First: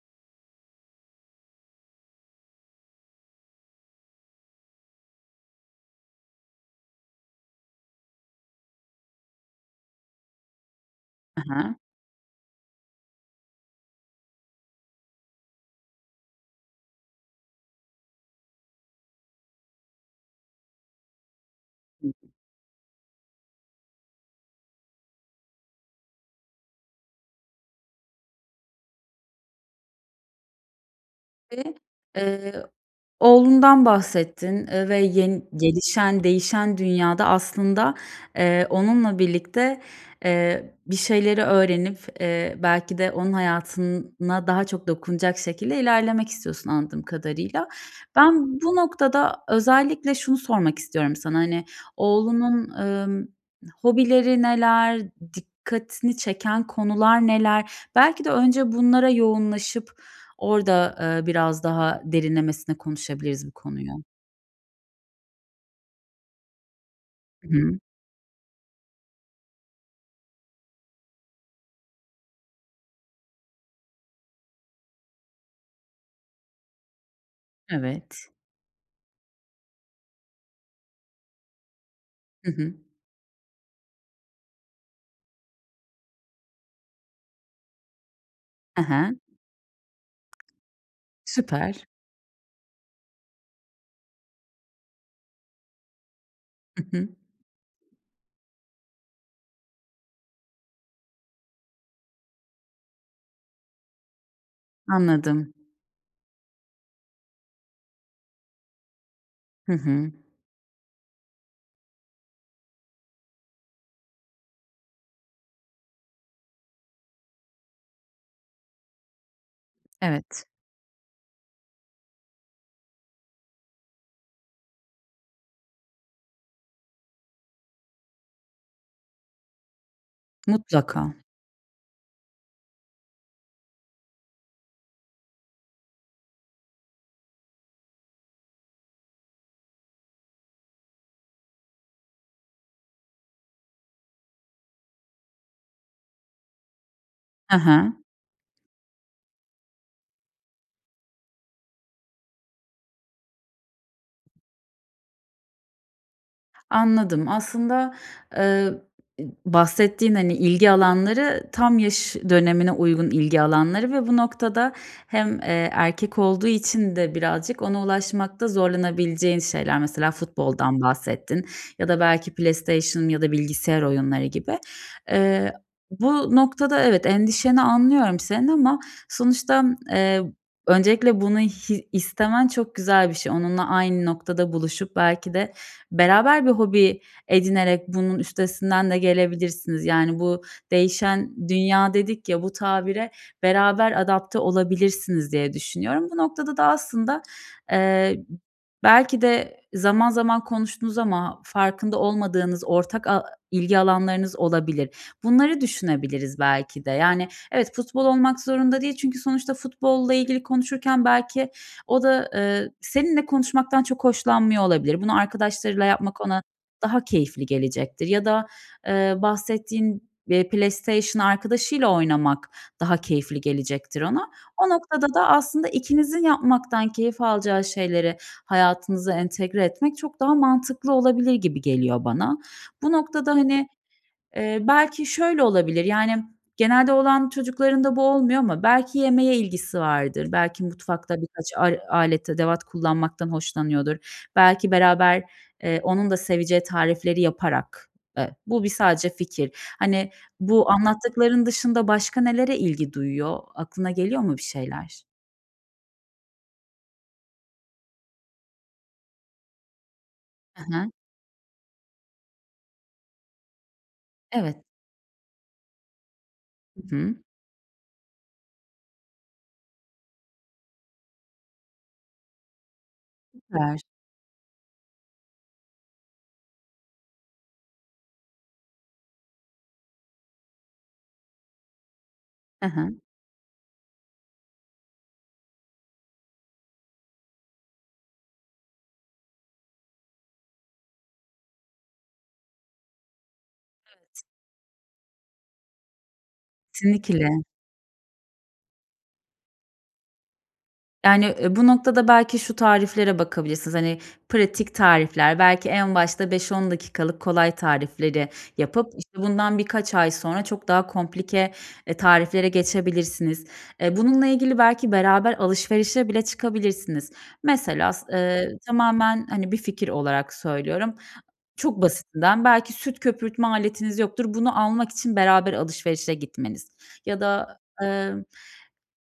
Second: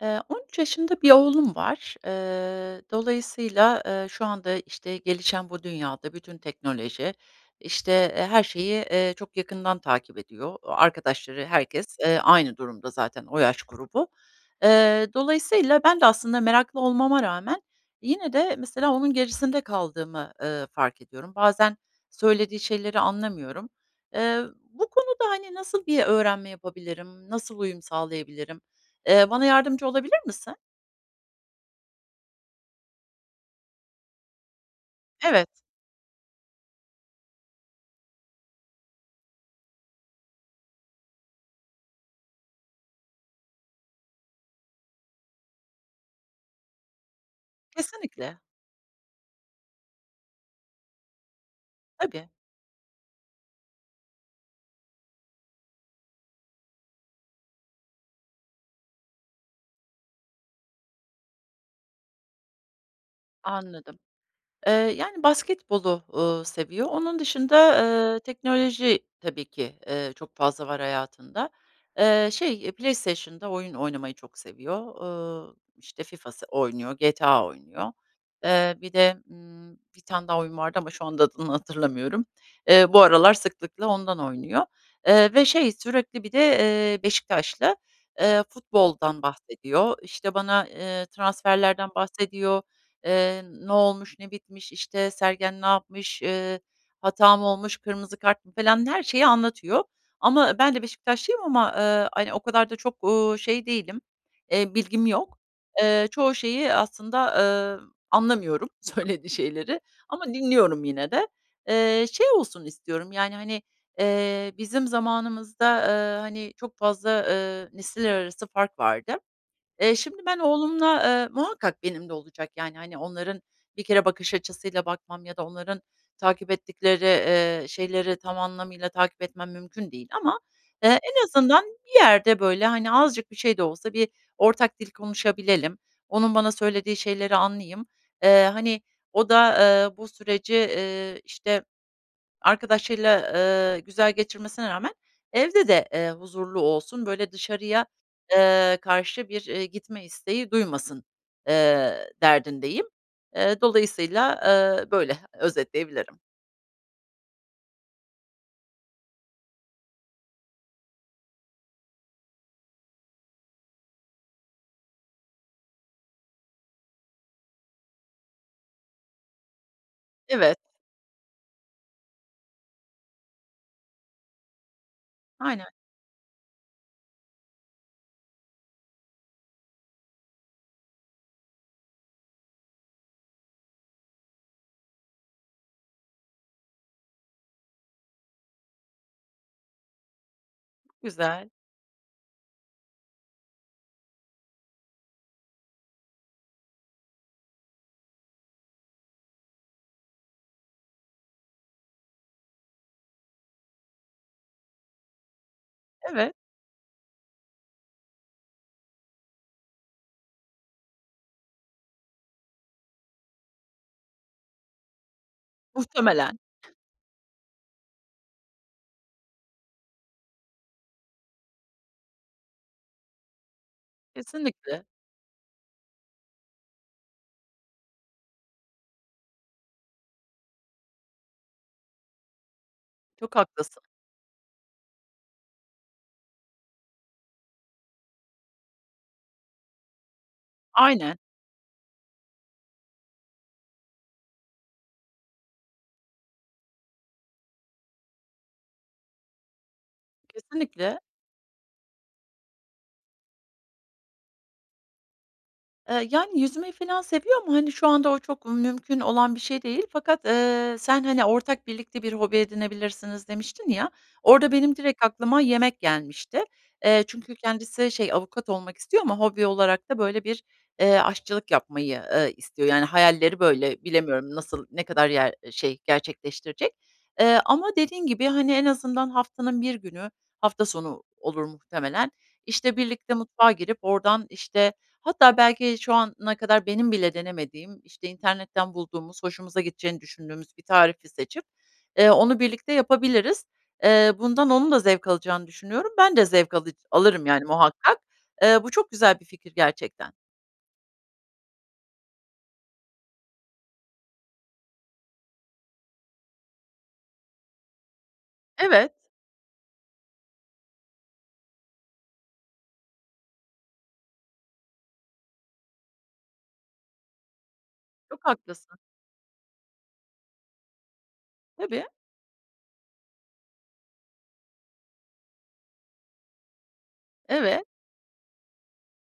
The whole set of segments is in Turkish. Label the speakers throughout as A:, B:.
A: Eee, 13 yaşında bir oğlum var. Iıı, dolayısıyla, ııı, şu anda işte gelişen bu dünyada bütün teknoloji işte her şeyi, eee, çok yakından takip ediyor.
B: Hı
A: Arkadaşları,
B: hı.
A: herkes, eee, aynı durumda zaten, o yaş grubu. Eee, dolayısıyla ben de aslında meraklı olmama rağmen yine de mesela onun gerisinde kaldığımı, ııı, fark ediyorum. Bazen
B: Hı hı.
A: söylediği şeyleri anlamıyorum. Eee, bu konuda hani nasıl bir öğrenme yapabilirim? Nasıl uyum sağlayabilirim? Eee, bana yardımcı olabilir misin?
B: [unintelligible] eee, oğlundan bahsettin, eee, ve yeni
A: Evet.
B: gelişen değişen dünyada aslında, eee, onunla birlikte, eee, bir şeyleri öğrenip, eee, belki de onun hayatına daha çok dokunacak şekilde ilerlemek istiyorsun anladığım kadarıyla.
A: Kesinlikle.
B: Ben bu noktada özellikle şunu sormak istiyorum sana hani
A: Tabii.
B: oğlunun, ımm, hobileri neler? Dikkatini çeken konular neler? Belki de önce bunlara yoğunlaşıp orada, eee, biraz daha derinlemesine konuşabiliriz bu konuyu.
A: Anladım, eee, yani basketbolu, ııı, seviyor. Onun
B: Hı hı.
A: dışında, ııı, teknoloji tabii ki, ııı, çok fazla var hayatında. Iıı, şey PlayStation'da oyun oynamayı çok seviyor. Iıı, işte FIFA s oynuyor, GTA oynuyor.
B: Evet.
A: Eee, bir de, ımm, 1 tane daha oyun vardı ama şu anda adını hatırlamıyorum.
B: Hı hı.
A: Eee, bu aralar sıklıkla ondan oynuyor. Iıı, ve şey sürekli bir de, eee, Beşiktaşlı, eee,
B: Hı hı.
A: futboldan bahsediyor. İşte bana, ııı,
B: Süper.
A: transferlerden bahsediyor. Eee, ne olmuş? Ne bitmiş? İşte Sergen ne yapmış? Iıı,
B: Hı hı.
A: hata mı olmuş? Kırmızı kart mı falan her şeyi anlatıyor. Ama ben de Beşiktaşlıyım ama, ııı, hani o kadar da çok, uuu, şey değilim, eee, bilgim yok.
B: Anladım.
A: Eee, çoğu şeyi aslında, ııı, anlamıyorum söylediği
B: Hı
A: şeyleri
B: hı.
A: ama dinliyorum yine de. Eee, şey olsun istiyorum yani hani, eee, bizim zamanımızda, ııı, hani çok fazla, ııı, nesiller arası fark vardı. Eee, şimdi ben
B: Evet.
A: oğlumla, eee, muhakkak benim de olacak yani hani onların bir kere bakış açısıyla bakmam ya da onların takip ettikleri, ııı, şeyleri tam anlamıyla takip etmem mümkün değil. Ama, ııı,
B: Mutlaka.
A: en azından bir yerde böyle hani azıcık bir şey de olsa bir ortak dil konuşabilelim. Onun bana söylediği şeyleri anlayayım. Iıı, hani o da eee bu süreci, ııı ,işte arkadaşıyla, ııı, güzel geçirmesine rağmen evde de, eee, huzurlu olsun. Böyle
B: Hı
A: dışarıya,
B: hı.
A: ııı, karşı bir, iii, gitme isteği duymasın, ııı, derdindeyim. Eee, dolayısıyla, ııı, böyle özetleyebilirim.
B: Anladım. Aslında, eee, i b bahsettiğin, hani, ilgi alanları, tam yaş dönemine uygun ilgi alanları ve bu noktada hem, eee, erkek olduğu için de birazcık ona ulaşmakta zorlanabileceğin şeyler. Mesela
A: Evet.
B: futboldan bahsettin ya da belki PlayStation ya da bilgisayar oyunları gibi. Eee,
A: Aynen.
B: bu noktada evet, endişeni anlıyorum senin ama sonuçta, eee, öncelikle bunu hi istemen çok güzel bir şey. Onunla aynı noktada buluşup belki de beraber bir hobi edinerek bunun üstesinden de gelebilirsiniz, yani, bu "değişen
A: Güzel.
B: dünya" dedik ya, bu tabire beraber adapte olabilirsiniz diye düşünüyorum. Bu noktada da aslında, eee, belki de zaman zaman konuştunuz ama farkında olmadığınız ortak a ilgi alanlarınız olabilir. Bunları
A: Evet.
B: düşünebiliriz belki de, yani, evet, futbol olmak zorunda değil çünkü sonuçta futbolla ilgili konuşurken belki o da, eee, seninle konuşmaktan çok hoşlanmıyor olabilir. Bunu arkadaşlarıyla yapmak
A: Muhtemelen.
B: ona daha keyifli gelecektir ya da, eee, bahsettiğin be PlayStation arkadaşıyla oynamak daha keyifli gelecektir ona. O
A: Kesinlikle.
B: noktada da aslında ikinizin yapmaktan keyif alacağı şeyleri hayatınıza entegre etmek çok daha mantıklı olabilir gibi geliyor bana. Bu noktada,
A: Çok
B: hani,
A: haklısın.
B: eee, belki şöyle olabilir, yani, genelde oğlan çocuklarında bu olmuyor ama belki yemeğe ilgisi vardır, belki mutfakta
A: Aynen.
B: birkaç ar alet edevat kullanmaktan hoşlanıyordur. Belki beraber, eee, onun da seveceği tarifleri yaparak Eee, bu bir sadece fikir. Hani, bu
A: Kesinlikle.
B: anlattıkların dışında başka nelere ilgi duyuyor? Aklına geliyor mu bir şeyler?
A: Eee, yani, yüzmeyi filan seviyor ama, hani, şu anda o çok mümkün olan bir şey değil fakat,
B: Hı
A: eee,
B: hı.
A: sen, hani, "Ortak, birlikte bir hobi edinebilirsiniz." demiştin ya, orada
B: Evet.
A: benim direkt aklıma yemek gelmişti.
B: Hı
A: Eee,
B: hı.
A: çünkü kendisi şey, avukat olmak istiyor ama hobi olarak da, böyle, bir, eee, aşçılık yapmayı, ııı, istiyor, yani hayalleri
B: Süper.
A: böyle. Bilemiyorum nasıl, ne kadar yer şey, gerçekleştirecek, eee, ama dediğin gibi, hani, en azından haftanın 1 günü, hafta sonu olur muhtemelen,
B: Hı
A: işte,
B: hı.
A: birlikte mutfağa girip oradan, işte, hatta belki şu ana kadar benim bile denemediğim, işte, internetten bulduğumuz, hoşumuza gideceğini düşündüğümüz bir tarifi seçip, eee, onu birlikte yapabiliriz. Eee,
B: Evet.
A: bundan onun da zevk alacağını düşünüyorum. Ben de zevk alıc alırım
B: Kesinlikle
A: yani muhakkak. Eee, bu çok güzel bir fikir gerçekten.
B: Yani, ııı, bu noktada belki şu tariflere bakabilirsiniz. Hani, pratik tarifler, belki en başta 5-10 dakikalık kolay tarifleri yapıp,
A: Evet.
B: işte, bundan birkaç ay sonra çok daha komplike, eee, tariflere geçebilirsiniz. Eee, bununla ilgili belki beraber alışverişe bile çıkabilirsiniz. Mesela, s
A: Çok
B: ııı,
A: haklısın.
B: tamamen, hani, bir fikir olarak söylüyorum. Çok
A: Tabii.
B: basitinden belki süt köpürtme aletiniz yoktur. Bunu almak için beraber alışverişe gitmeniz ya da,
A: Evet.
B: emm.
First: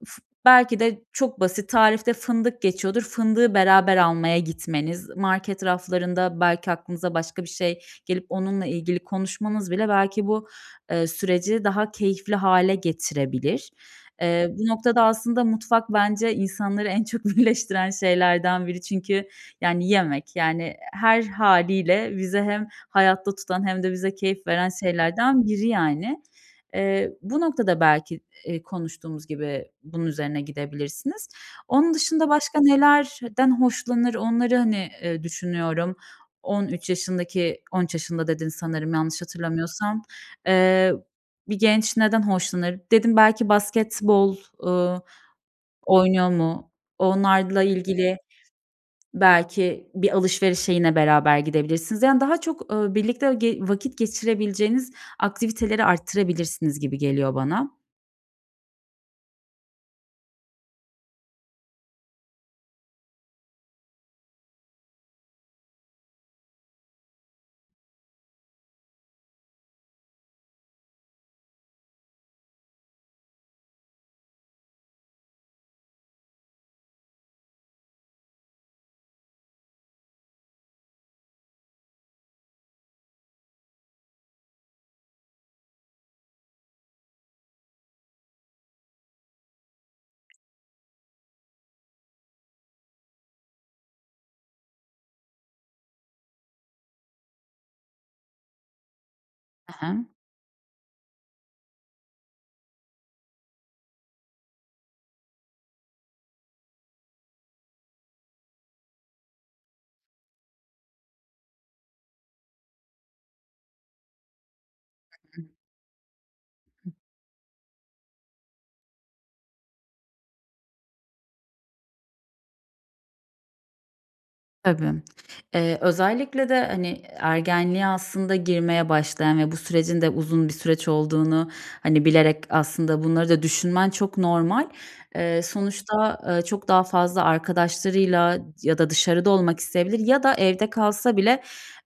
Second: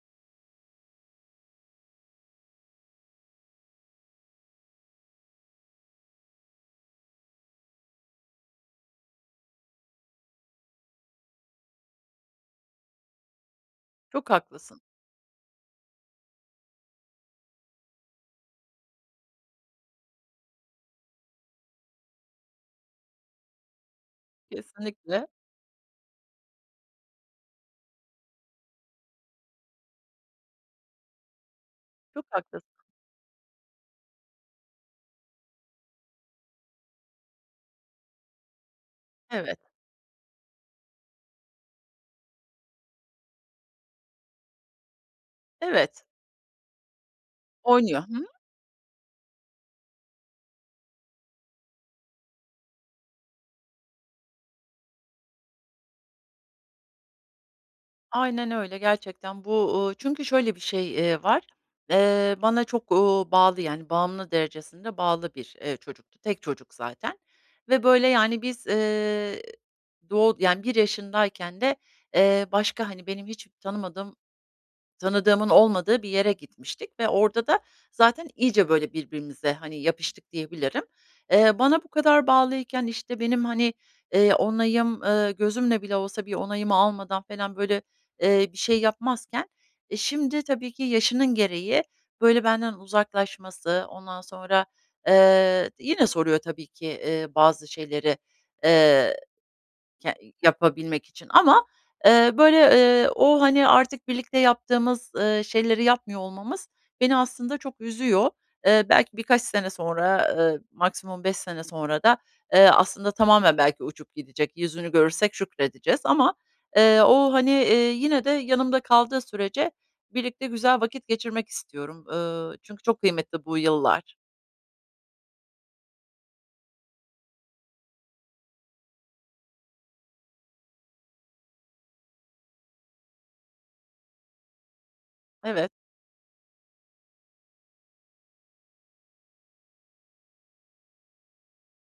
B: Uf belki de çok basit tarifte fındık geçiyordur, fındığı beraber almaya gitmeniz, market raflarında belki aklınıza başka bir şey gelip onunla ilgili konuşmanız bile belki bu, eee, süreci daha keyifli hâle getirebilir,
A: Çok
B: eee, bu
A: haklısın.
B: noktada aslında, mutfak bence insanları en çok birleştiren şeylerden biri çünkü, yani, yemek, yani, her hâliyle bizi hem hayatta tutan hem de bize keyif veren
A: Kesinlikle.
B: şeylerden biri yani. Eee, bu noktada belki, eee, konuştuğumuz gibi bunun üzerine gidebilirsiniz. Onun
A: Çok
B: dışında başka
A: haklısın.
B: nelerden hoşlanır onları, hani, ııı, düşünüyorum. 13 yaşındaki 13 yaşında dedin sanırım yanlış
A: Evet.
B: hatırlamıyorsam. Eee, bir genç neden hoşlanır? Dedim, "Belki basketbol, ııı,
A: Evet.
B: oynuyor mu?" Onlarla
A: Oynuyor, hı
B: ilgili
A: hı.
B: belki bir alışverişe yine beraber gidebilirsiniz, yani, daha çok, ııı, birlikte ge vakit geçirebileceğiniz aktiviteleri artırabilirsiniz gibi geliyor bana.
A: Aynen öyle, gerçekten. Bu, ııı, çünkü şöyle bir şey, eee, var. Eee, bana çok, ııı, bağlı, yani, bağımlı derecesinde bağlı bir, eee, çocuktu. Tek çocuk zaten ve, böyle, yani, biz, ııı, doğ yani, bir yaşındayken de, ııı, başka, hani, benim hiç tanımadığım tanıdığımın olmadığı bir yere gitmiştik ve orada da zaten iyice, böyle, birbirimize, hani, yapıştık diyebilirim. Eee, bana bu kadar bağlıyken, işte, benim, hani, ııı, onayım, ııı, gözümle bile olsa bir onayımı almadan felan, böyle, ııı, bir şey yapmazken, e, şimdi tabii ki yaşının gereği, böyle, benden uzaklaşması. Ondan sonra, ııı, yine soruyor tabii ki, ııı, bazı şeyleri, ııı,
B: Hı hı.
A: ke yapabilmek için ama, eee, böyle, ııı, o, hani, artık birlikte yaptığımız, ııı, şeyleri yapmıyor olmamız beni aslında çok üzüyor. Eee, belki birkaç sene sonra, eee, maksimum 5 sene sonra da, ııı, aslında tamamen belki uçup gidecek, yüzünü görürsek
B: Hı hı.
A: şükredeceğiz ama,
B: Hıh.
A: eee, o, hani, eee, yine de yanımda kaldığı sürece birlikte güzel vakit geçirmek istiyorum. Iıı, çünkü çok kıymetli bu yıllar.
B: Tabii. Eee, özellikle de hani ergenliğe aslında girmeye başlayan ve bu sürecin de uzun bir süreç olduğunu hani bilerek aslında bunları da düşünmen çok normal. Eee,
A: Evet.
B: sonuçta, eee, çok daha fazla arkadaşlarıyla ya da dışarıda olmak isteyebilir ya da evde kalsa bile,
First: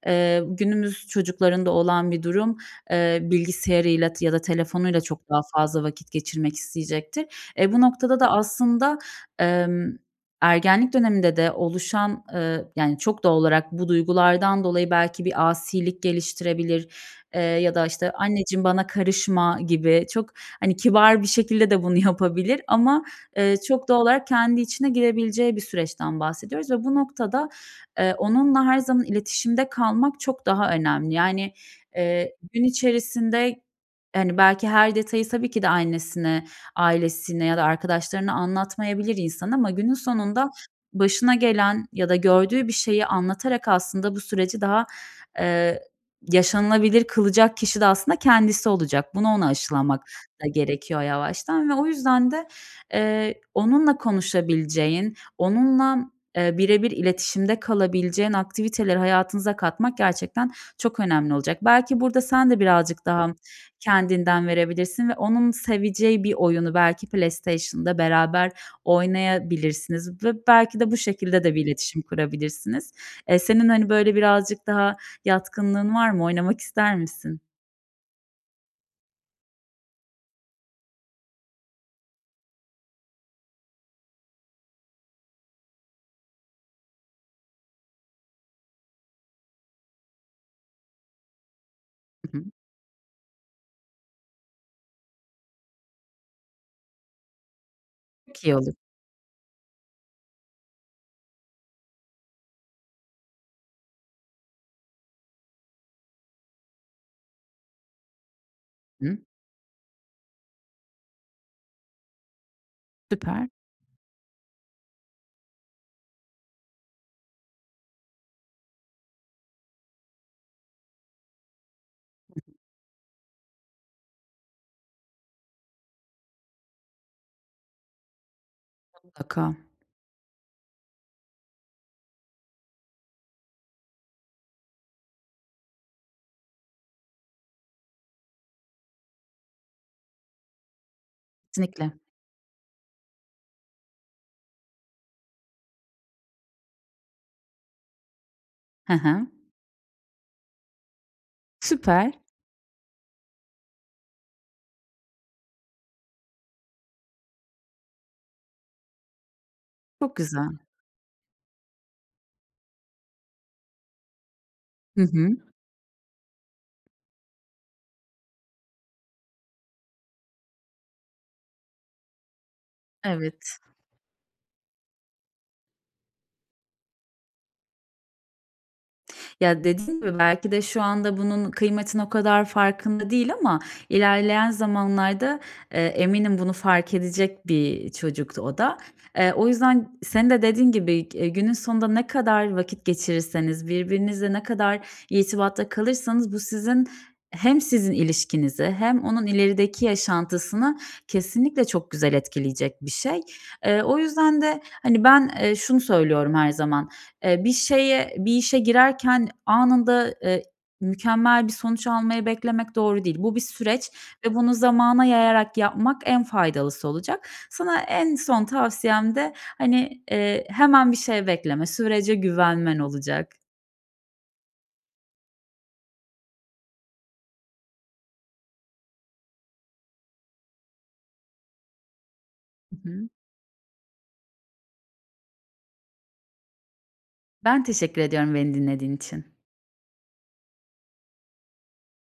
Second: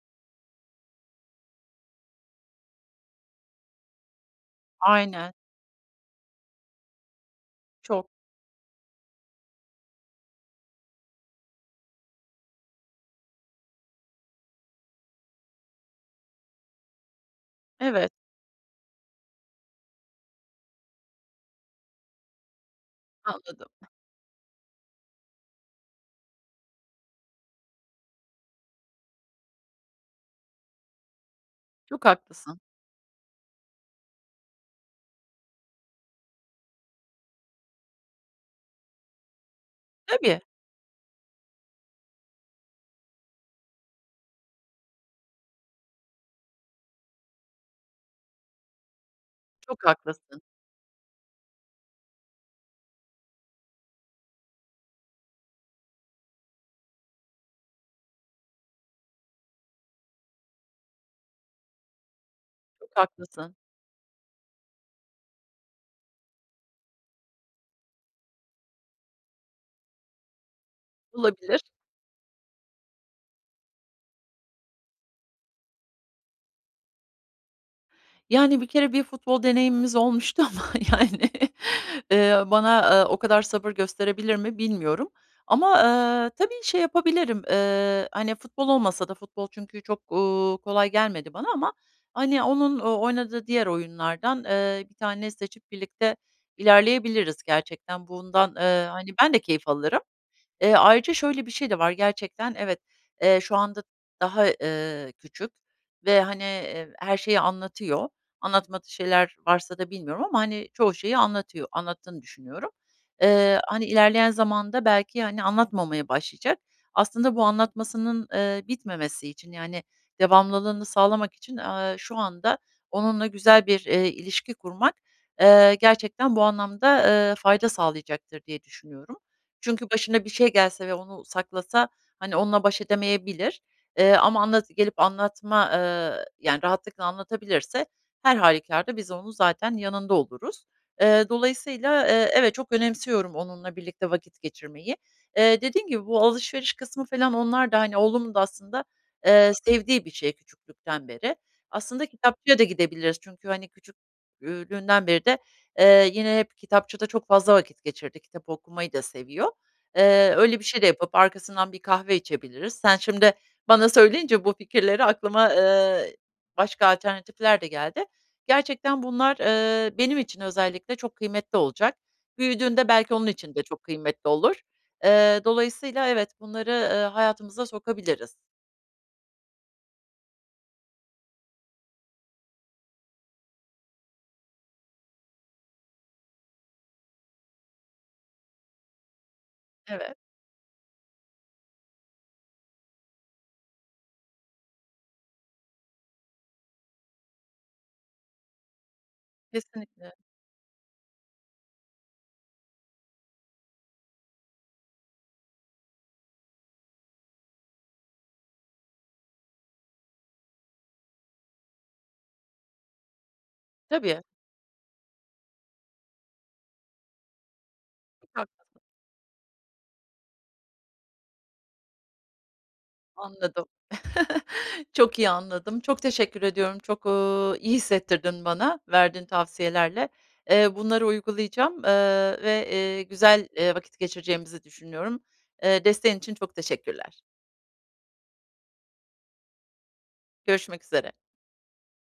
B: eee, günümüz çocuklarında olan bir durum, eee, bilgisayarıyla t ya da telefonuyla çok
A: Aynen.
B: daha fazla vakit geçirmek isteyecektir. E, bu
A: Çok.
B: noktada da aslında, emm, ergenlik döneminde de oluşan, eee, yani, çok doğal olarak bu duygulardan dolayı belki bir asilik geliştirebilir, eee, ya da işte
A: Evet.
B: "Anneciğim bana karışma." gibi çok hani kibar bir şekilde de bunu yapabilir ama, eee,
A: Anladım.
B: çok doğal olarak kendi içine girebileceği bir süreçten bahsediyoruz ve bu noktada, eee, onunla her zaman iletişimde kalmak çok daha önemli. Yani,
A: Çok
B: eee,
A: haklısın.
B: gün içerisinde hani belki her detayı tabii ki de annesine, ailesine ya da arkadaşlarına anlatmayabilir insan ama günün
A: Tabii.
B: sonunda başına gelen ya da gördüğü bir şeyi anlatarak aslında bu süreci daha, eee, yaşanılabilir kılacak kişi de aslında kendisi olacak. Bunu ona
A: Çok
B: aşılamak
A: haklısın.
B: da gerekiyor yavaştan. Ve o yüzden de, eee, onunla konuşabileceğin, onunla, eee, bire bir iletişimde kalabileceğin aktiviteleri hayatınıza katmak gerçekten çok önemli olacak. Belki burada sen de
A: Çok
B: birazcık daha
A: haklısın.
B: kendinden verebilirsin ve onun seveceği bir oyunu belki PlayStation'da beraber oynayabilirsiniz ve belki de bu şekilde de
A: Olabilir.
B: bir iletişim kurabilirsiniz. Eee, senin hani böyle birazcık daha yatkınlığın var mı? Oynamak ister misin?
A: Yani, 1 kere bir futbol deneyimimiz olmuştu ama, yani, eee, bana, ııı, o kadar sabır gösterebilir mi bilmiyorum. Ama, ııı, tabii şey yapabilirim. Iıı, hani, futbol olmasa da futbol çünkü çok, ııı, kolay gelmedi bana ama,
B: Hı
A: hani,
B: hı.
A: onun oynadığı diğer oyunlardan, ııı, 1 tanesini seçip birlikte ilerleyebiliriz gerçekten.
B: Çok
A: Bundan,
B: iyi olur.
A: ııı, hani, ben de keyif alırım. Eee, ayrıca şöyle bir şey de var. Gerçekten evet, eee, şu anda daha, eee, küçük ve, hani, eee, her şeyi anlatıyor. Anlatmadığı
B: Hıı.
A: şeyler varsa da bilmiyorum ama, hani, çoğu şeyi anlatıyor, anlattığını düşünüyorum.
B: Süper.
A: Eee, hani, ilerleyen zamanda belki, hani, anlatmamaya başlayacak. Aslında bu anlatmasının, ııı, bitmemesi için, yani, devamlılığını sağlamak için, eee, şu anda onunla güzel bir, eee, ilişki kurmak, eee, gerçekten bu anlamda, eee, fayda sağlayacaktır diye düşünüyorum.
B: Mutlaka.
A: Çünkü başına bir şey gelse ve onu saklasa, hani, onunla baş edemeyebilir. Eee, ama anlat gelip anlatma, ııı, yani, rahatlıkla anlatabilirse her hâlükârda biz onun zaten yanında oluruz. Eee,
B: Kesinlikle.
A: dolayısıyla, eee, evet çok önemsiyorum onunla birlikte vakit geçirmeyi. Eee, dediğim gibi bu alışveriş kısmı falan onlar da, hani, oğlumun da aslında,
B: Hı hı.
A: eee, sevdiği bir şey küçüklükten beri. Aslında
B: Süper.
A: kitapçıya da gidebiliriz çünkü, hani, küçük ü lüğünden beri de, eee, yine hep kitapçıda çok fazla vakit geçirdi. Kitap okumayı da seviyor.
B: Çok
A: Eee,
B: güzel.
A: öyle bir şey de yapıp arkasından bir kahve içebiliriz. Sen şimdi bana söyleyince bu
B: Hı
A: fikirleri
B: hı.
A: aklıma, ııı, başka alternatifler de geldi. Gerçekten bunlar, ııı, benim için özellikle çok kıymetli olacak. Büyüdüğünde belki onun için
B: Evet.
A: de çok kıymetli olur. Eee, dolayısıyla evet, bunları, ııı, hayatımıza sokabiliriz.
B: Ya, dediğin gibi belki de şu anda bunun kıymetinin o kadar farkında değil ama ilerleyen zamanlarda, eee, eminim bunu fark edecek bir çocuktu o da. Eee, o yüzden n
A: Evet.
B: senin de dediğin gibi, e günün sonunda ne kadar vakit geçirirseniz, birbirinizle ne kadar irtibatta kalırsanız bu sizin hem sizin ilişkinizi hem onun ilerideki
A: Kesinlikle.
B: yaşantısını kesinlikle çok güzel etkileyecek bir şey. Eee, o yüzden de, hani, ben, ııı, şunu söylüyorum her zaman. Eee, bir şeye bir işe girerken anında, eee ı, mükemmel bir sonuç almayı beklemek doğru değil. Bu bir süreç
A: Tabii.
B: ve bunu zamana yayarak yapmak en faydalısı olacak. Sana en
A: Çok
B: son
A: haklısın.
B: tavsiyem de, hani, eee, hemen bir şey bekleme, sürece güvenmen olacak.
A: Anladım. Çok iyi anladım. Çok teşekkür ediyorum, çok, ııı, iyi hissettirdin bana verdiğin tavsiyelerle. Eee, bunları uygulayacağım, eee, ve,
B: Hı hı.
A: iii, güzel, iii, vakit geçireceğimizi düşünüyorum. Eee, desteğin için çok teşekkürler.
B: Ben teşekkür ediyorum beni dinlediğin için.
A: Görüşmek üzere.